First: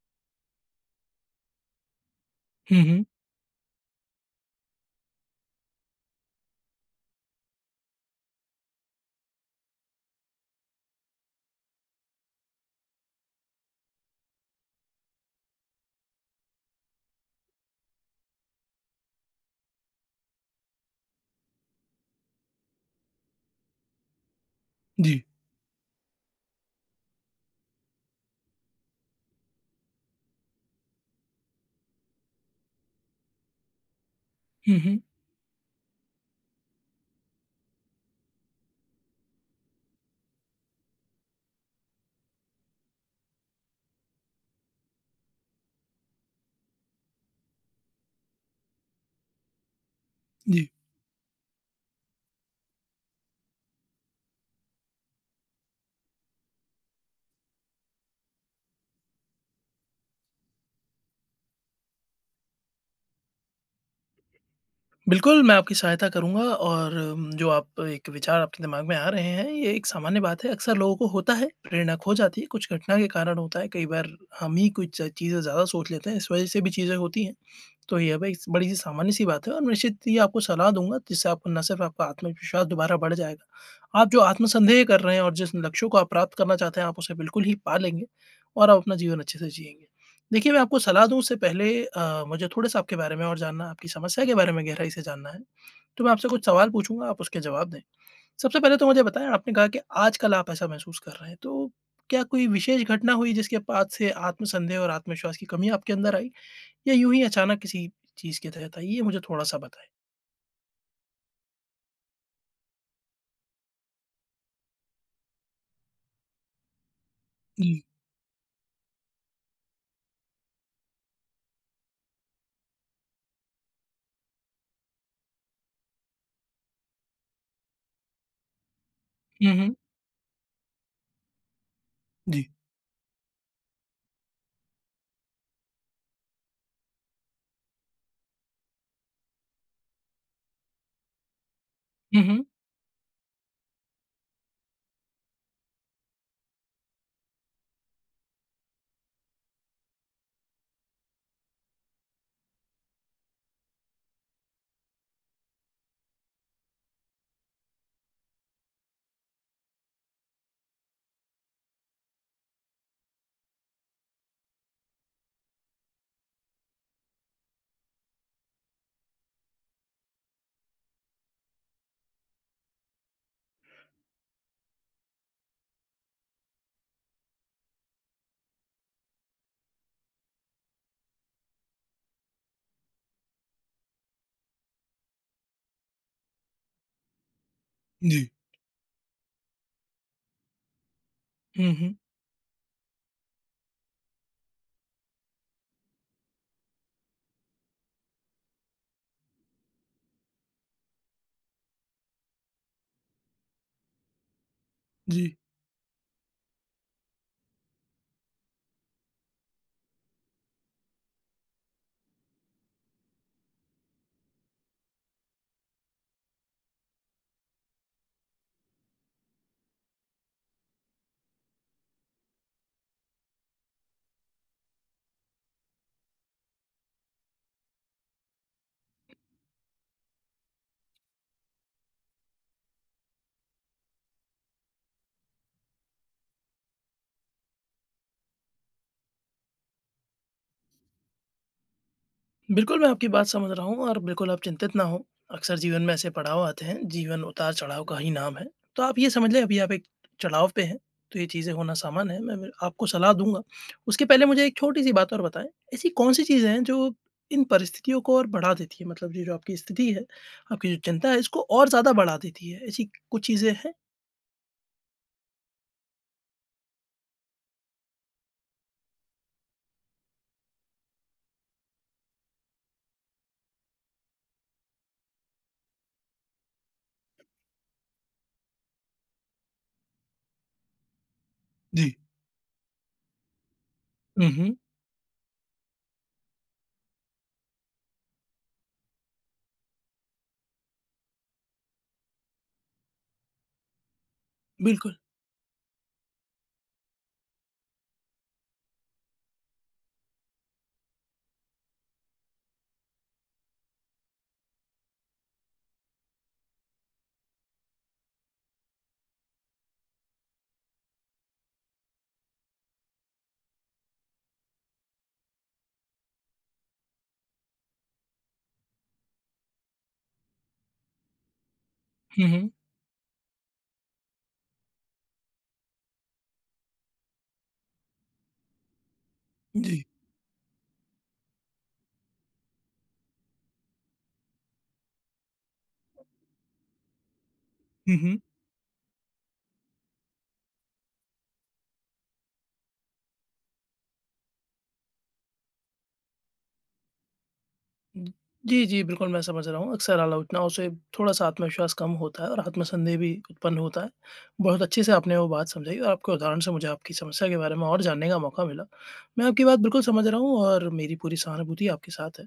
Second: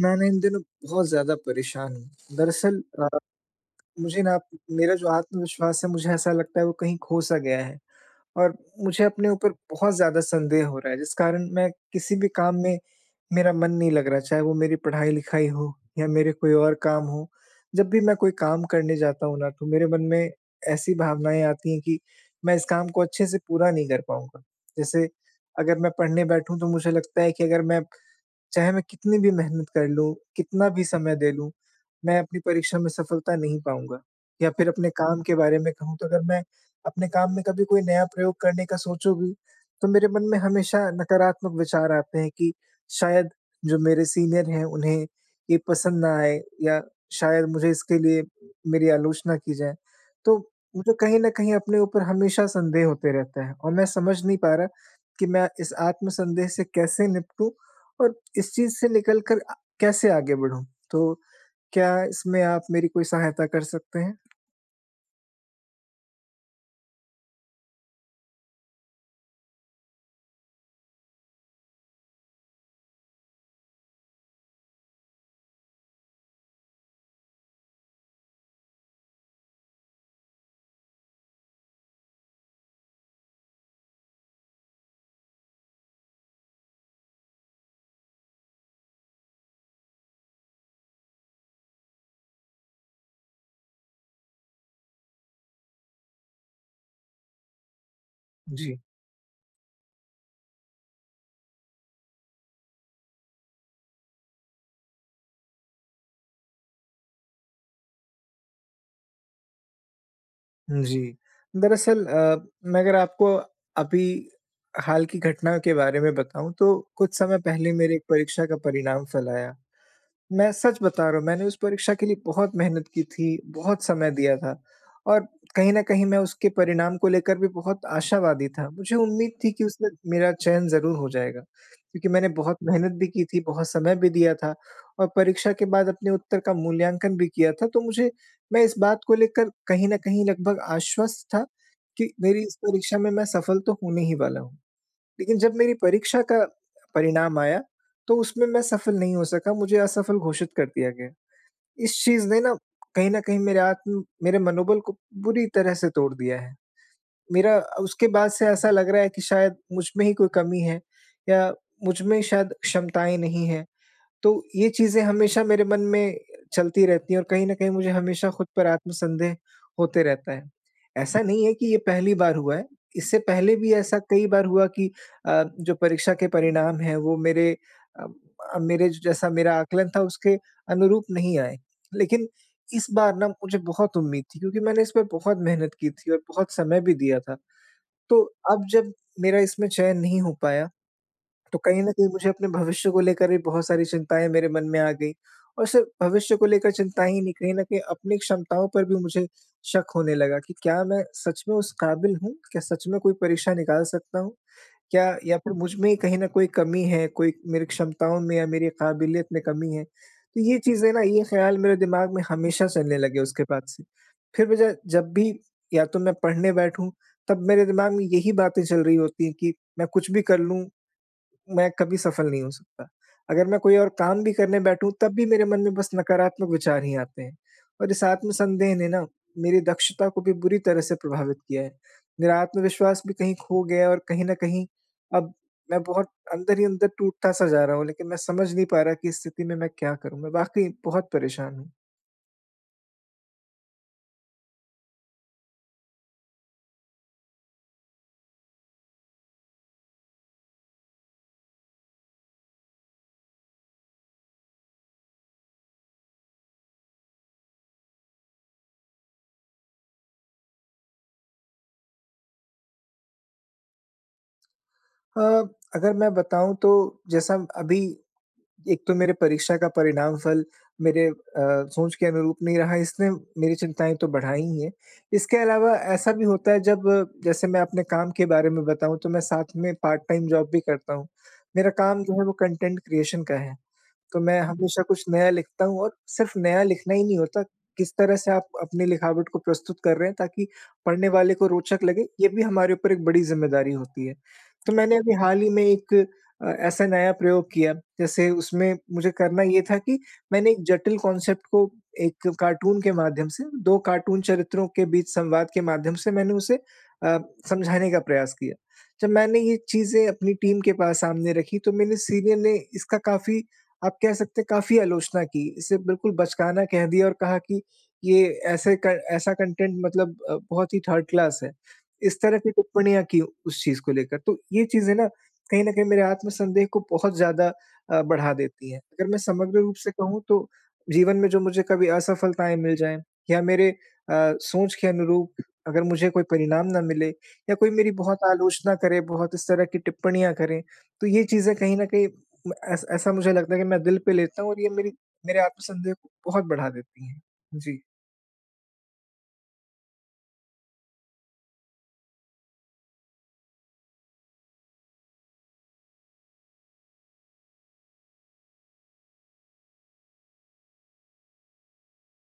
मैं ना इन दिनों बहुत ज़्यादा परेशान हूँ। हुँ, दरअसल हुँ। अ, मुझे ना म मेरा जो आत्मविश्वास है मुझे ऐसा लगता है वो कहीं खो-सा गया है। और मुझे अपने ऊपर बहुत ज़्यादा संदेह हो रहा है, जिस कारण मैं किसी भी काम में मेरा मन नहीं लग रहा। चाहे वो मेरी पढ़ाई-लिखाई हो या मेरे कोई और काम हों, जब भी मैं कोई काम करने जाता हूँ ना, तो मेरे मन में ऐसी भावनाएँ आती हैं कि मैं इस काम को अच्छे से पूरा नहीं कर पाऊँगा। जैसे जी। अगर मैं पढ़ने बैठूँ तो मुझे लगता है कि अगर मैं चाहे मैं कितनी भी मेहनत कर लूँ, कितना भी समय दे लूँ मैं अपनी परीक्षा में सफलता नहीं पाऊँगा। या फ़िर हुँ, अपने हुँ। काम के बारे में कहूँ तो अगर मैं, अपने काम में कभी कोई नया प्रयोग करने का सोचूँ भी, तो मेरे मन में हमेशा नकारात्मक विचार आते हैं कि शायद जो मेरे सीनियर हैं उन्हें ये पसंद न आए या शायद मुझे इसके लिए मेरी आलोचना की जाए। तो जी। मुझे कहीं न कहीं अपने ऊपर हमेशा संदेह होते रहते हैं और मैं समझ नहीं पा रहा कि मैं इस आत्मसंदेह से कैसे निपटूँ और इस चीज़ से निकल कर आ कैसे आगे बढ़ूँ? तो क्या इसमें आप मेरी कोई सहायता कर सकते हैं? बिल्कुल मैं आपकी सहायता करूँगा और म जो आप एक विचार आपके दिमाग में आ रहे हैं ये एक सामान्य बात है। अक्सर लोगों को होता है प्रेरणा खो जाती है, कुछ घटना के कारण होता है। कई बार हम ही कुछ च चीज़ें ज़्यादा सोच लेते हैं, इस वजह से भी चीज़ें होती हैं, तो ये बईस बड़ी-सी सामान्य-सी बात है और निश्चित ही आपको सलाह दूँगा जिससे आपको ना सिर्फ़ आपका आत्मविश्वास दोबारा बढ़ जाएगा, आप जो आत्मसंदेह कर रहे हैं और जिस लक्ष्यों को आप प्राप्त करना चाहते हैं, आप उसे बिल्कुल ही पा लेंगे और आप अपना जीवन अच्छे से जिएँगे। देखिए मैं आपको सलाह दूँ उससे पहले अ, मुझे थोड़ा-सा आपके बारे में और जानना, आपकी समस्या के बारे में गहराई से जानना है, तो मैं आपसे कुछ सवाल पूछूँगा आप उसके जवाब दें। सबसे पहले जी। तो मुझे बताएँ आपने कहा कि आजकल आप ऐसा महसूस कर रहे हैं तो, क्या कोई विशेष घटना हुई जिसके बाद से आत्मसंदेह और आत्मविश्वास की कमी आपके अंदर आई या यूँ ही अचानक किसी चीज़ के तहत आई? ये मुझे थोड़ा-सा बताए। जी। दरअसल, अ, मैं अगर आपको अभी हाल की घटना के बारे में बताऊँ तो कुछ समय पहले हुँ। मेरे एक परीक्षा का परिणाम फ़ल आया। मैं सच बता रहा हूँ मैंने उस परीक्षा के लिए बहुत मेहनत की थी, बहुत समय दिया था और कहीं न कहीं मैं उसके परिणाम को लेकर भी बहुत आशावादी था। मुझे उम्मीद थी हुँ, कि हुँ। उसमें मेरा चयन ज़रूर हो जाएगा। क्योंकि मैंने जी। बहुत मेहनत भी की थी, बहुत समय भी दिया था और परीक्षा के बाद अपने उत्तर का मूल्याँकन भी किया था। तो मुझे मैं इस बात को लेकर कहीं न कहीं लगभग आश्वस्त था कि हुँ, मेरी हुँ। इस परीक्षा में मैं सफ़ल तो होने ही वाला हूँ। लेकिन जब मेरी परीक्षा का परिणाम आया तो उसमें मैं सफ़ल नहीं हो सका मुझे असफ़ल घोषित कर दिया गया। इस चीज़ ने ना कहीं न कहीं मेरे आत्म, मेरे मनोबल को बुरी तरह से तोड़ दिया है। मेरा उसके बाद से ऐसा लग रहा है कि शायद मुझमें ही कोई कमी है या मुझ में शायद क्षमताएँ नहीं हैं। तो ये चीज़ें हमेशा मेरे मन में चलती रहती हैं और कहीं न कहीं मुझे हमेशा खुद पर आत्मसंदेह होते रहता है। ऐसा नहीं है कि ये पहली बार हुआ है, इससे पहले भी ऐसा कई बार हुआ कि अ, जो परीक्षा के परिणाम हैं वो मेरे अम, अ, मेरे जैसा मेरा आंकलन था उसके अनुरूप नहीं आएँ। लेकिन इस बार ना मुझे बहुत उम्मीद थी क्योंकि मैंने इस पे बहुत मेहनत की थी और बहुत समय भी दिया था। तो जी। अब जब मेरा इसमें चयन नहीं हो पाया तो हुँ, कहीं न हुँ। कहीं मुझे अपने भविष्य को लेकर भी बहुत सारी चिंताएँ मेरे मन में आ गई। और सिर्फ़ भविष्य को लेकर चिंताएँ ही नहीं कहीं न कहीं अपनी क्षमताओं पर भी मुझे शक होने लगा कि, क्या मैं सच में उस काबिल हूँ? क्या सच में कोई परीक्षा निकाल सकता हूँ? क्या जी। या फ़िर मुझ में कहीं न कोई कमी है कोई मेरी क्षमताओं में या मेरी काबिलियत में कमी है? तो ये चीज़ें ना ये ख़्याल मेरे दिमाग में हमेशा चलने लगे उसके बाद से। फ़िर मुझे जब भी या तो मैं पढ़ने बैठूँ तब मेरे दिमाग में यही बातें चल रही होती कि मैं कुछ भी कर लूँ मैं कभी सफ़ल नहीं हो सकता। अगर मैं कोई और काम भी करने बैठूँ तब भी मेरे मन में बस नकारात्मक विचार ही आते हैं। और इस आत्मसंदेह ने ना मेरी दक्षता को भी बुरी तरह से प्रभावित किया है। मेरा आत्मविश्वास भी कहीं खो गया है और कहीं न कहीं अब मैं बहुत अंदर ही अंदर टूटता सा जा रहा हूँ लेकिन मैं समझ नहीं पा रहा कि इस स्थिति में मैं क्या करूँ? मैं वाक़ई बहुत परेशान हूँ। बिल्कुल, मैं आपकी बात समझ रहा हूँ और बिल्कुल आप चिंतित न हो, अक्सर जीवन में ऐसे पड़ाव आते हैं, जीवन उतार-चढ़ाव का ही नाम है, तो आप ये समझ लें अभी आप एक चढ़ाव पे हैं तो ये चीज़ें होना सामान्य है, मैं मैं आपको सलाह दूँगा। उसके पहले मुझे एक छोटी-सी बात और बताएँ, ऐसी कौन-सी चीज़ें हैं जो इन परिस्थितियों को और बढ़ा देती है, मतलब ये जो आपकी स्थिति है, आपकी जो चिंता है इसको और ज़्यादा बढ़ा देती है? ऐसी कुछ चीज़ें हैं? अ, अगर मैं बताऊँ तो जैसा अभी, एक तो मेरे परीक्षा का परिणाम फल मेरे अ, सोच के अनुरूप नहीं रहा इसने मेरी चिंताएँ तो बढ़ाई ही है। इसके अलावा ऐसा भी होता है जब जैसे मैं अपने काम के बारे में बताऊँ तो मैं साथ में पार्ट टाइम जॉब भी करता हूँ। मेरा जी। काम जो है वो कंटेंट क्रिएशन का है, तो हुँ, मैं हुँ। हमेशा कुछ नया लिखता हूँ और सिर्फ नया लिखना ही नहीं होता, किस तरह से आप अपनी लिखावट को प्रस्तुत कर रहे हैं, ताकि पढ़ने वाले को रोचक लगे, ये भी हमारे ऊपर एक बड़ी ज़िम्मेदारी होती है। तो बिल्कुल। मैंने अभी हाल ही में एक अ, ऐसा नया प्रयोग किया जैसे उसमें मुझे करना ये था कि मैंने एक जटिल कांसेप्ट को एक कार्टून के माध्यम से 2 कार्टून चरित्रों के बीच संवाद के माध्यम से मैंने उसे अ, समझाने का प्रयास किया। जब मैंने ये चीज़ें अपनी टीम के पास सामने रखी तो मेरे सीनियर ने इसका काफ़ी, आप कह सकते हैं काफ़ी आलोचना की। इसे बिल्कुल बचकाना कह दिया और कहा कि ये ऐसे क ऐसा कंटेंट मतलब अ, बहुत ही थर्ड क्लास है। इस हुँ, तरह की हुँ। टिप्पणियाँ की उस चीज़ को लेकर तो ये चीज़ें ना, कहीं न कहीं मेरे आत्मसंदेह को बहुत ज़्यादा अ, बढ़ा देती हैं। अगर मैं समग्र रूप जी। से कहूँ तो जीवन में जो मुझे कभी असफलताएँ मिल जाएँ, या मेरे अ, सोच के अनुरूप अगर मुझे कोई परिणाम न मिले, या कोई मेरी हुँ, बहुत हुँ। आलोचना करे, बहुत इस तरह की टिप्पणियाँ करे तो ये चीज़ें कहीं न कहीं ऐस ऐसा मुझे लगता है कि मैं दिल पे लेता हूँ और ये मेरी मेरे आत्मसंदेह को बहुत बढ़ा देती हैं। जी। उम। जी, जी, बिल्कुल। मैं समझ रहा हूँ अक्सर आलोचनाओं से थोड़ा-सा आत्मविश्वास कम होता है और आत्मसन्देह भी उत्पन्न होता है। बहुत अच्छे से आपने वो बात समझाई और आपको उदाहरण से मुझे आपकी समस्या के बारे में और जानने का मौका मिला। मैं आपकी बात बिल्कुल समझ रहा हूँ और मेरी पूरी सहानुभूति आपके साथ है।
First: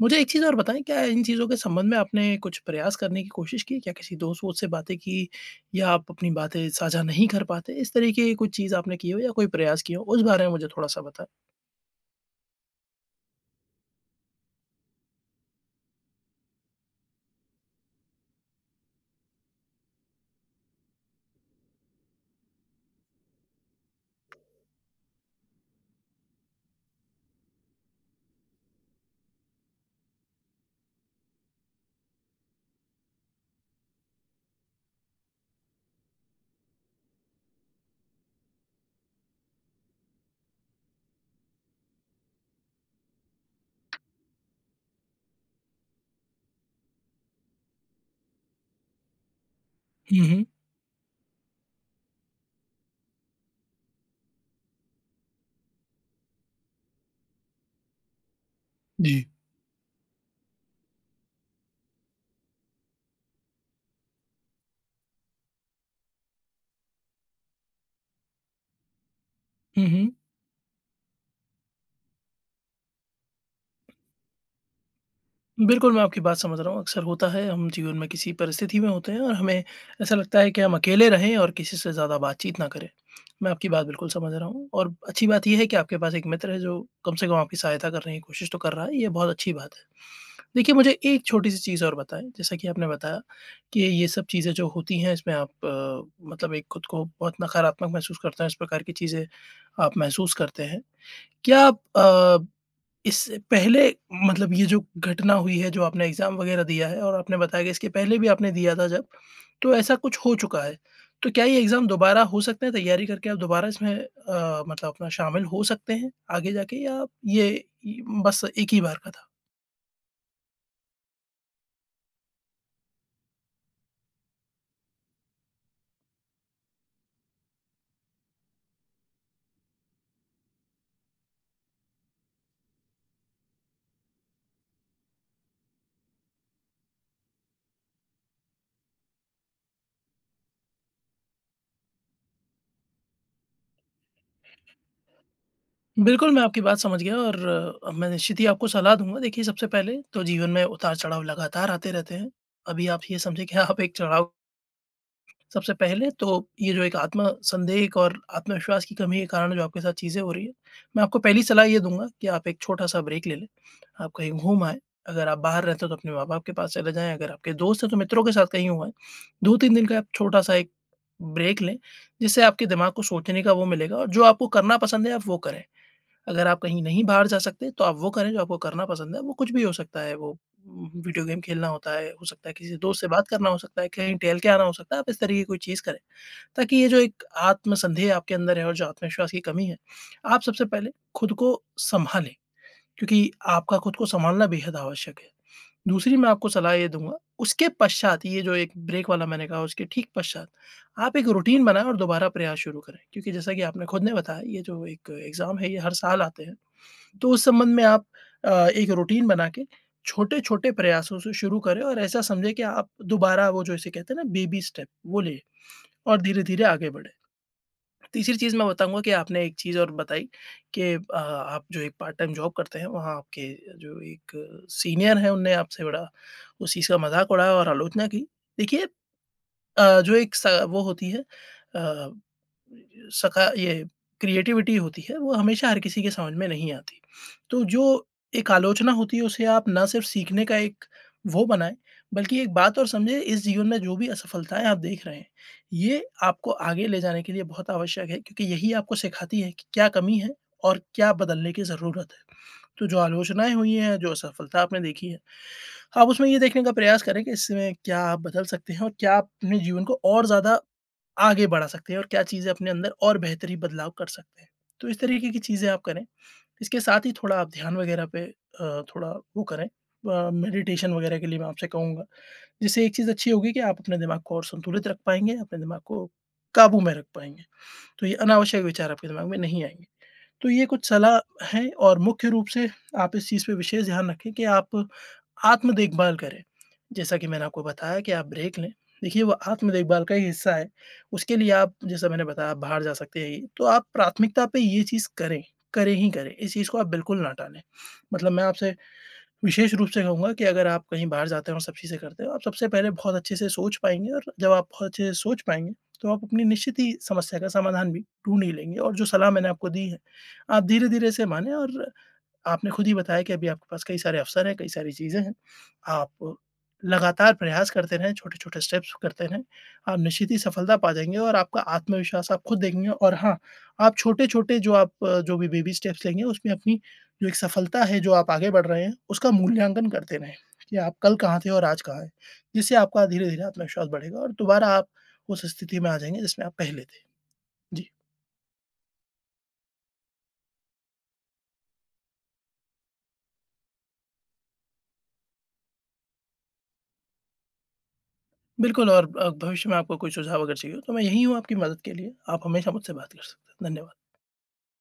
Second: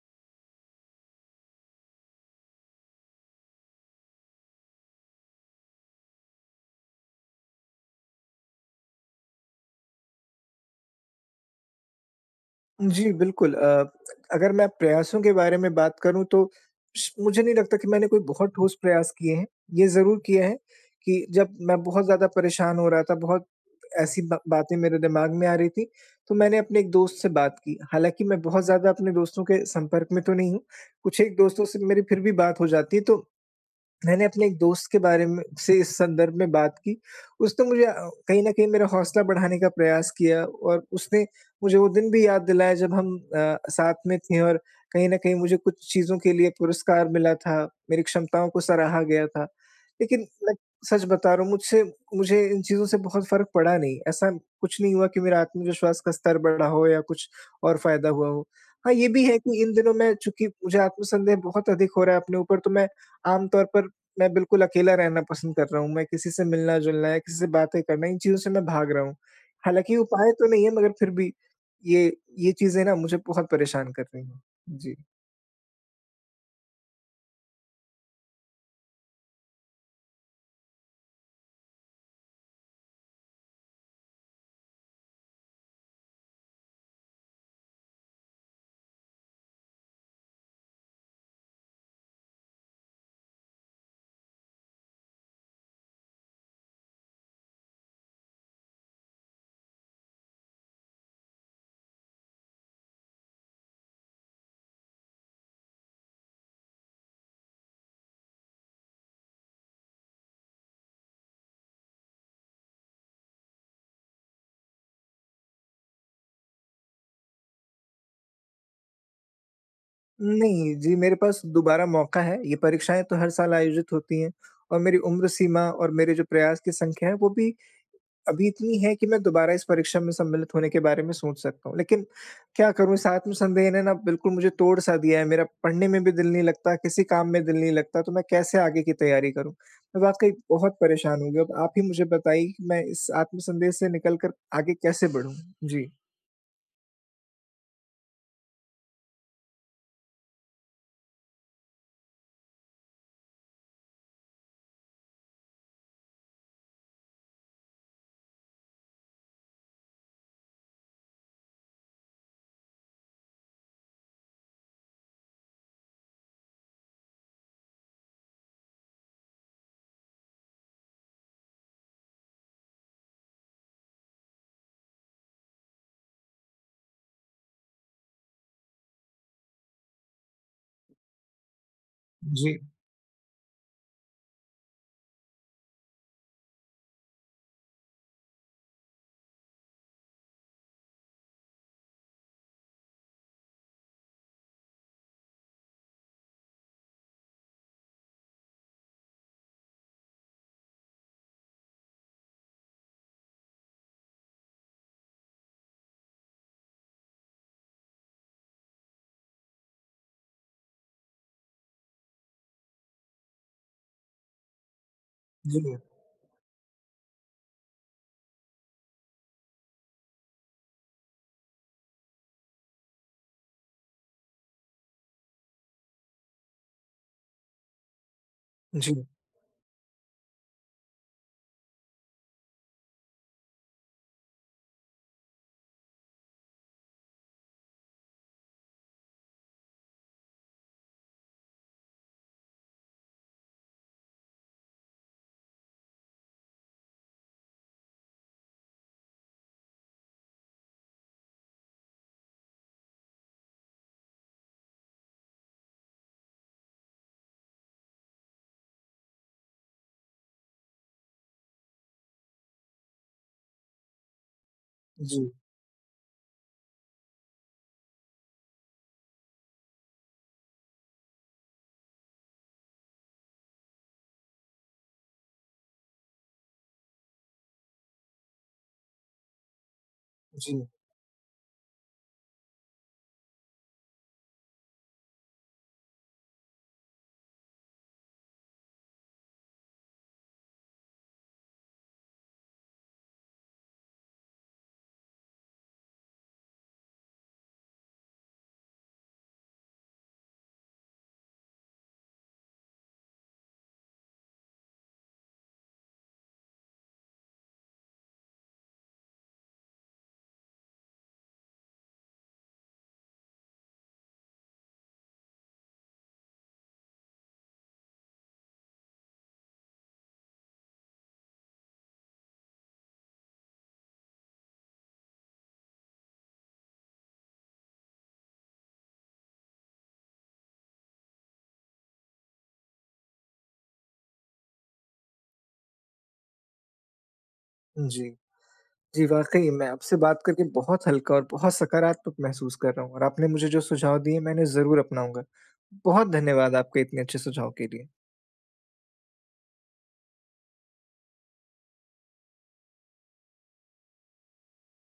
मुझे एक चीज़ और बताएँ क्या इन चीज़ों के संबंध में आपने कुछ प्रयास करने की कोशिश की? क्या किसी दोस्त-वोस्त से बातें की? या आप अपनी बातें साझा नहीं कर पाते, इस तरीके कुछ चीज़ आपने की हो या कोई प्रयास किए हो उस बारे में मुझे थोड़ा-सा बताएँ? जी, बिल्कुल। अ, अगर मैं प्रयासों के बारे में बात करूँ तो स मुझे नहीं लगता कि मैंने कोई बहुत ठोस प्रयास किए हैं। ये ज़रूर किया है कि जब मैं बहुत ज़्यादा परेशान हो रहा था, बहुत ऐसी बा बातें मेरे दिमाग में आ रही थीं, तो मैंने अपने एक दोस्त से बात की। हालाँकि मैं बहुत ज़्यादा अपने दोस्तों के संपर्क में तो नहीं हूँ, कुछ एक दोस्तों से मेरी फिर भी बात हो जाती है, तो मैंने अपने एक दोस्त के बारे म से इस संदर्भ में बात की। उसने मुझे अ, कहीं न कहीं मेरा हौसला बढ़ाने का प्रयास किया, और उसने मुझे वो दिन भी याद दिलाया जब हम अ, साथ में थे और कहीं न कहीं मुझे कुछ चीज़ों के लिए पुरस्कार मिला था, मेरी क्षमताओं को सराहा गया था। लेकिन हुँ, हुँ। मैं सच बता रहा हूँ, मुझसे मुझे इन चीज़ों से बहुत फ़र्क पड़ा नहीं। ऐसा कुछ नहीं हुआ कि मेरा आत्मविश्वास का स्तर बढ़ा हो या कुछ और फ़ायदा हुआ हो। हाँ, ये भी जी। है कि इन दिनों मैं चूँकि मुझे आत्मसंदेह बहुत अधिक हो रहा है अपने ऊपर, तो मैं आम तौर पर मैं बिल्कुल अकेला रहना पसंद कर रहा हूँ। मैं किसी से मिलना-जुलना या किसी से बातें करना, इन चीज़ों से मैं भाग रहा हूँ। हुँ, हालाँकि ये हुँ। उपाय तो नहीं है मगर फ़िर भी, ये ये चीज़ें ना मुझे बहुत परेशान कर रही हैं। जी। बिल्कुल मैं आपकी बात समझ रहा हूँ। अक्सर होता है, हम जीवन में किसी परिस्थिति में होते हैं और हमें ऐसा लगता है कि हम अकेले रहें और किसी से ज़्यादा बातचीत ना करें। मैं आपकी बात बिल्कुल समझ रहा हूँ। और अच्छी बात ये है कि आपके पास एक मित्र है जो, कम से कम आपकी सहायता करने की कोशिश तो कर रहा है। ये बहुत अच्छी बात है। देखिए, मुझे एक छोटी-सी चीज़ और बताएँ। जैसा कि आपने बताया कि ये सब चीज़ें जो होती हैं, इसमें आप, मतलब एक ख़ुद को बहुत नकारात्मक महसूस करते हैं इस प्रकार की चीज़ें, आप महसूस करते हैं। क्या आप अ, इससे पहले मतलब ये जो घटना हुई है जो आपने एक्ज़ाम वगैरह दिया है और आपने बताया कि इसके पहले भी आपने दिया था जब, तो ऐसा कुछ हो चुका है। तो क्या ये एक्ज़ाम दोबारा हो सकते हैं, तैयारी करके, आप दोबारा इसमें अ, मतलब अपना शामिल हो सकते हैं, आगे जाके या ये बस 1 ही बार का था? नहीं। जी मेरे पास दोबारा मौका है। ये परीक्षाएँ तो हर साल आयोजित होती हैं। और मेरी उम्र सीमा और मेरे जो प्रयास की संख्या है, वो भी अभी इतनी है कि मैं दोबारा इस परीक्षा में सम्मिलित होने के बारे में सोच सकता हूँ। लेकिन, क्या करूँ इस आत्म संदेह ने ना बिल्कुल मुझे तोड़ सा दिया है। मेरा पढ़ने में भी दिल नहीं लगता, किसी काम में दिल नहीं लगता, तो मैं कैसे आगे की तैयारी करूँ? वाक़ई बहुत परेशान हूँ। अब आप ही मुझे बताइए, कि मैं इस आत्मसंदेह से निकल कर आगे कैसे बढ़ूँ? जी। बिल्कुल मैं आपकी बात समझ गया और, मैं निश्चित ही आपको सलाह दूँगा। देखिए सबसे पहले, तो जीवन में उतार-चढ़ाव लगातार आते रहते हैं। अभी आप ये समझिए कि आप एक चढ़ाव सबसे पहले तो ये जो एक आत्म-संदेह एक और आत्मविश्वास की कमी के कारण जो आपके साथ चीजें हो रही हैं, मैं आपको पहली सलाह ये दूँगा कि आप एक छोटा-सा ब्रेक ले लें। आप कहीं घूम आएँ, अगर आप बाहर रहते हो तो, अपने माँ-बाप के पास चले जाएँ, अगर आपके दोस्त हैं, तो मित्रों के साथ कहीं हो आए। 2-3 दिन का छोटा-सा एक ब्रेक लें। जिससे आपके दिमाग को सोचने का वो मिलेगा और जो आपको करना पसंद है, आप वो करें। अगर आप कहीं नहीं बाहर जा सकते, तो आप वो करें जो आपको करना पसंद है। वो कुछ भी हो सकता है, वो वीडियो गेम खेलना होता है हो सकता है जी। किसी दोस्त से बात करना हो सकता है, कहीं टहल के आना हो सकता है, आप इस तरीके की कोई चीज़ करें। ताकि ये जो एक आत्मसन्देह आपके अंदर है और जो आत्मविश्वास की कमी है, आप सबसे पहले ख़ुद को संभालें। क्योंकि आपका ख़ुद को संभालना, बेहद आवश्यक हैं। दूसरी मैं आपको सलाह ये दूँगा, उसके पश्चात ये जो एक ब्रेक वाला मैंने कहा उसके ठीक पश्चात, आप एक रूटीन बनाना, दोबारा प्रयास शुरू करें, क्योंकि जैसा कि आपने ख़ुद ने बताया, ये जो एक एक्ज़ाम है ये हर साल आते हैं। तो उस संबंध में आप अ, एक रूटीन बना के, छोटे-छोटे प्रयासों से शुरू करें और ऐसा समझें कि आप दोबारा वो जो इसे कहते हैं ना बेबी स्टेप वो ले जी। और धीरे-धीरे आगे बढ़े। तीसरी चीज़ मैं बताऊँगा कि आपने एक चीज़ और बताई कि अ, आप जो एक पार्ट टाइम जॉब करते हैं, वहाँ आपके जो एक सीनियर हैं, उन्होंने आपसे बड़ा उस चीज़ का मज़ाक उड़ाया और आलोचना की। देखिए, जी। अ, जो एक स वो होती है अ, सका ये, क्रिएटिविटी होती है, वो हमेशा हर किसी के समझ में नहीं आती। तो जो, एक आलोचना होती है उसे आप ना सिर्फ़ सीखने का एक वो बनाएँ, बल्कि एक बात और समझें, इस जीवन में जो भी असफलताएँ आप देख रहे हैं, ये आपको आगे ले जाने के लिए बहुत आवश्यक हैं क्योंकि यही आपको सिखाती है कि क्या कमी है और क्या बदलने की ज़रूरत है? तो जो आलोचनाएँ हुई हैं, जो असफलता आपने देखी है, आप उसमें ये देखने का प्रयास करें कि इसमें क्या आप बदल सकते हैं, और क्या आप अपने जीवन को और ज़्यादा आगे बढ़ा सकते हैं और क्या चीज़ें अपने अंदर और बेहतरी बदलाव कर सकते हैं। तो इस तरीके जी। की चीज़ें आप करें। इसके साथ ही थोड़ा, आप ध्यान वगैरह पे अ, थोड़ा वो करें अ, मेडिटेशन वगैरह के लिए मैं आपसे कहूँगा। जिससे एक चीज़ अच्छी होगी कि आप अपने दिमाग को और संतुलित रख पाएँगे, अपने दिमाग को काबू में रख पाएँगे। तो ये, अनावश्यक विचार आपके दिमाग में नहीं आएँगे। तो ये जी। कुछ सलाह हैं और मुख्य रूप से, आप इस चीज़ पे विशेष ध्यान रखें कि आप आत्म-देखभाल करें। जैसा कि मैंने आपको बताया कि आप ब्रेक लें, देखिए वो आत्म-देखभाल का ही हिस्सा है, उसके लिए आप, जैसा मैंने बताया आप बाहर जा सकते हैं। तो आप प्राथमिकता पे ये चीज़ करें। करें ही, करें इस चीज़ को आप बिल्कुल ना टालें। मतलब मैं आपसे विशेष रूप से कहूँगा कि अगर आप कहीं बाहर जाते हो और सब चीज़ से करते हो, आप सबसे पहले बहुत अच्छे से सोच पाएँगे और जब आप बहुत अच्छे से सोच पाएँगे, तो आप अपनी निश्चित ही समस्या का समाधान भी ढूँढ ही लेंगे। और जो सलाह मैंने आपको दी है, आप धीरे-धीरे इसे मानें और आपने ख़ुद ही बताया कि अभी आपके पास कई सारे अवसर हैं, कई सारी चीज़ें हैं। आप लगातार प्रयास करते रहें, छोटे-छोटे स्टेप्स करते रहें। आप निश्चित सफलता पा जाएँगे और आपका आत्मविश्वास आप ख़ुद देखेंगे। और हाँ, आप छोटे-छोटे, जो आप, जो भी बेबी स्टेप्स लेंगे उसमें अपनी, जो एक सफलता है, जो आप आगे बढ़ रहे हैं, उसका मूल्यांकन करते रहें कि आप कल कहाँ थे और आज कहाँ हैं। जिससे आपका धीरे-धीरे आत्मविश्वास बढ़ेगा और दोबारा आप उस स्थिति में आ जाएँगे, जिसमें आप पहले थे। जी। जी। जी, वाक़ई मैं आपसे बात करके बहुत हल्का और बहुत सकारात्मक महसूस कर रहा हूँ। और आपने मुझे जो सुझाव दिए, मैं उन्हें ज़रूर अपनाऊँगा। बहुत धन्यवाद आपके इतने अच्छे सुझाव के लिए। बिल्कुल और अ, भविष्य में आपको कोई सुझाव अगर चाहिए हो, तो मैं यहीं हूँ आपकी मदद के लिए। आप हमेशा मुझसे बात कर सकते हैं। धन्यवाद।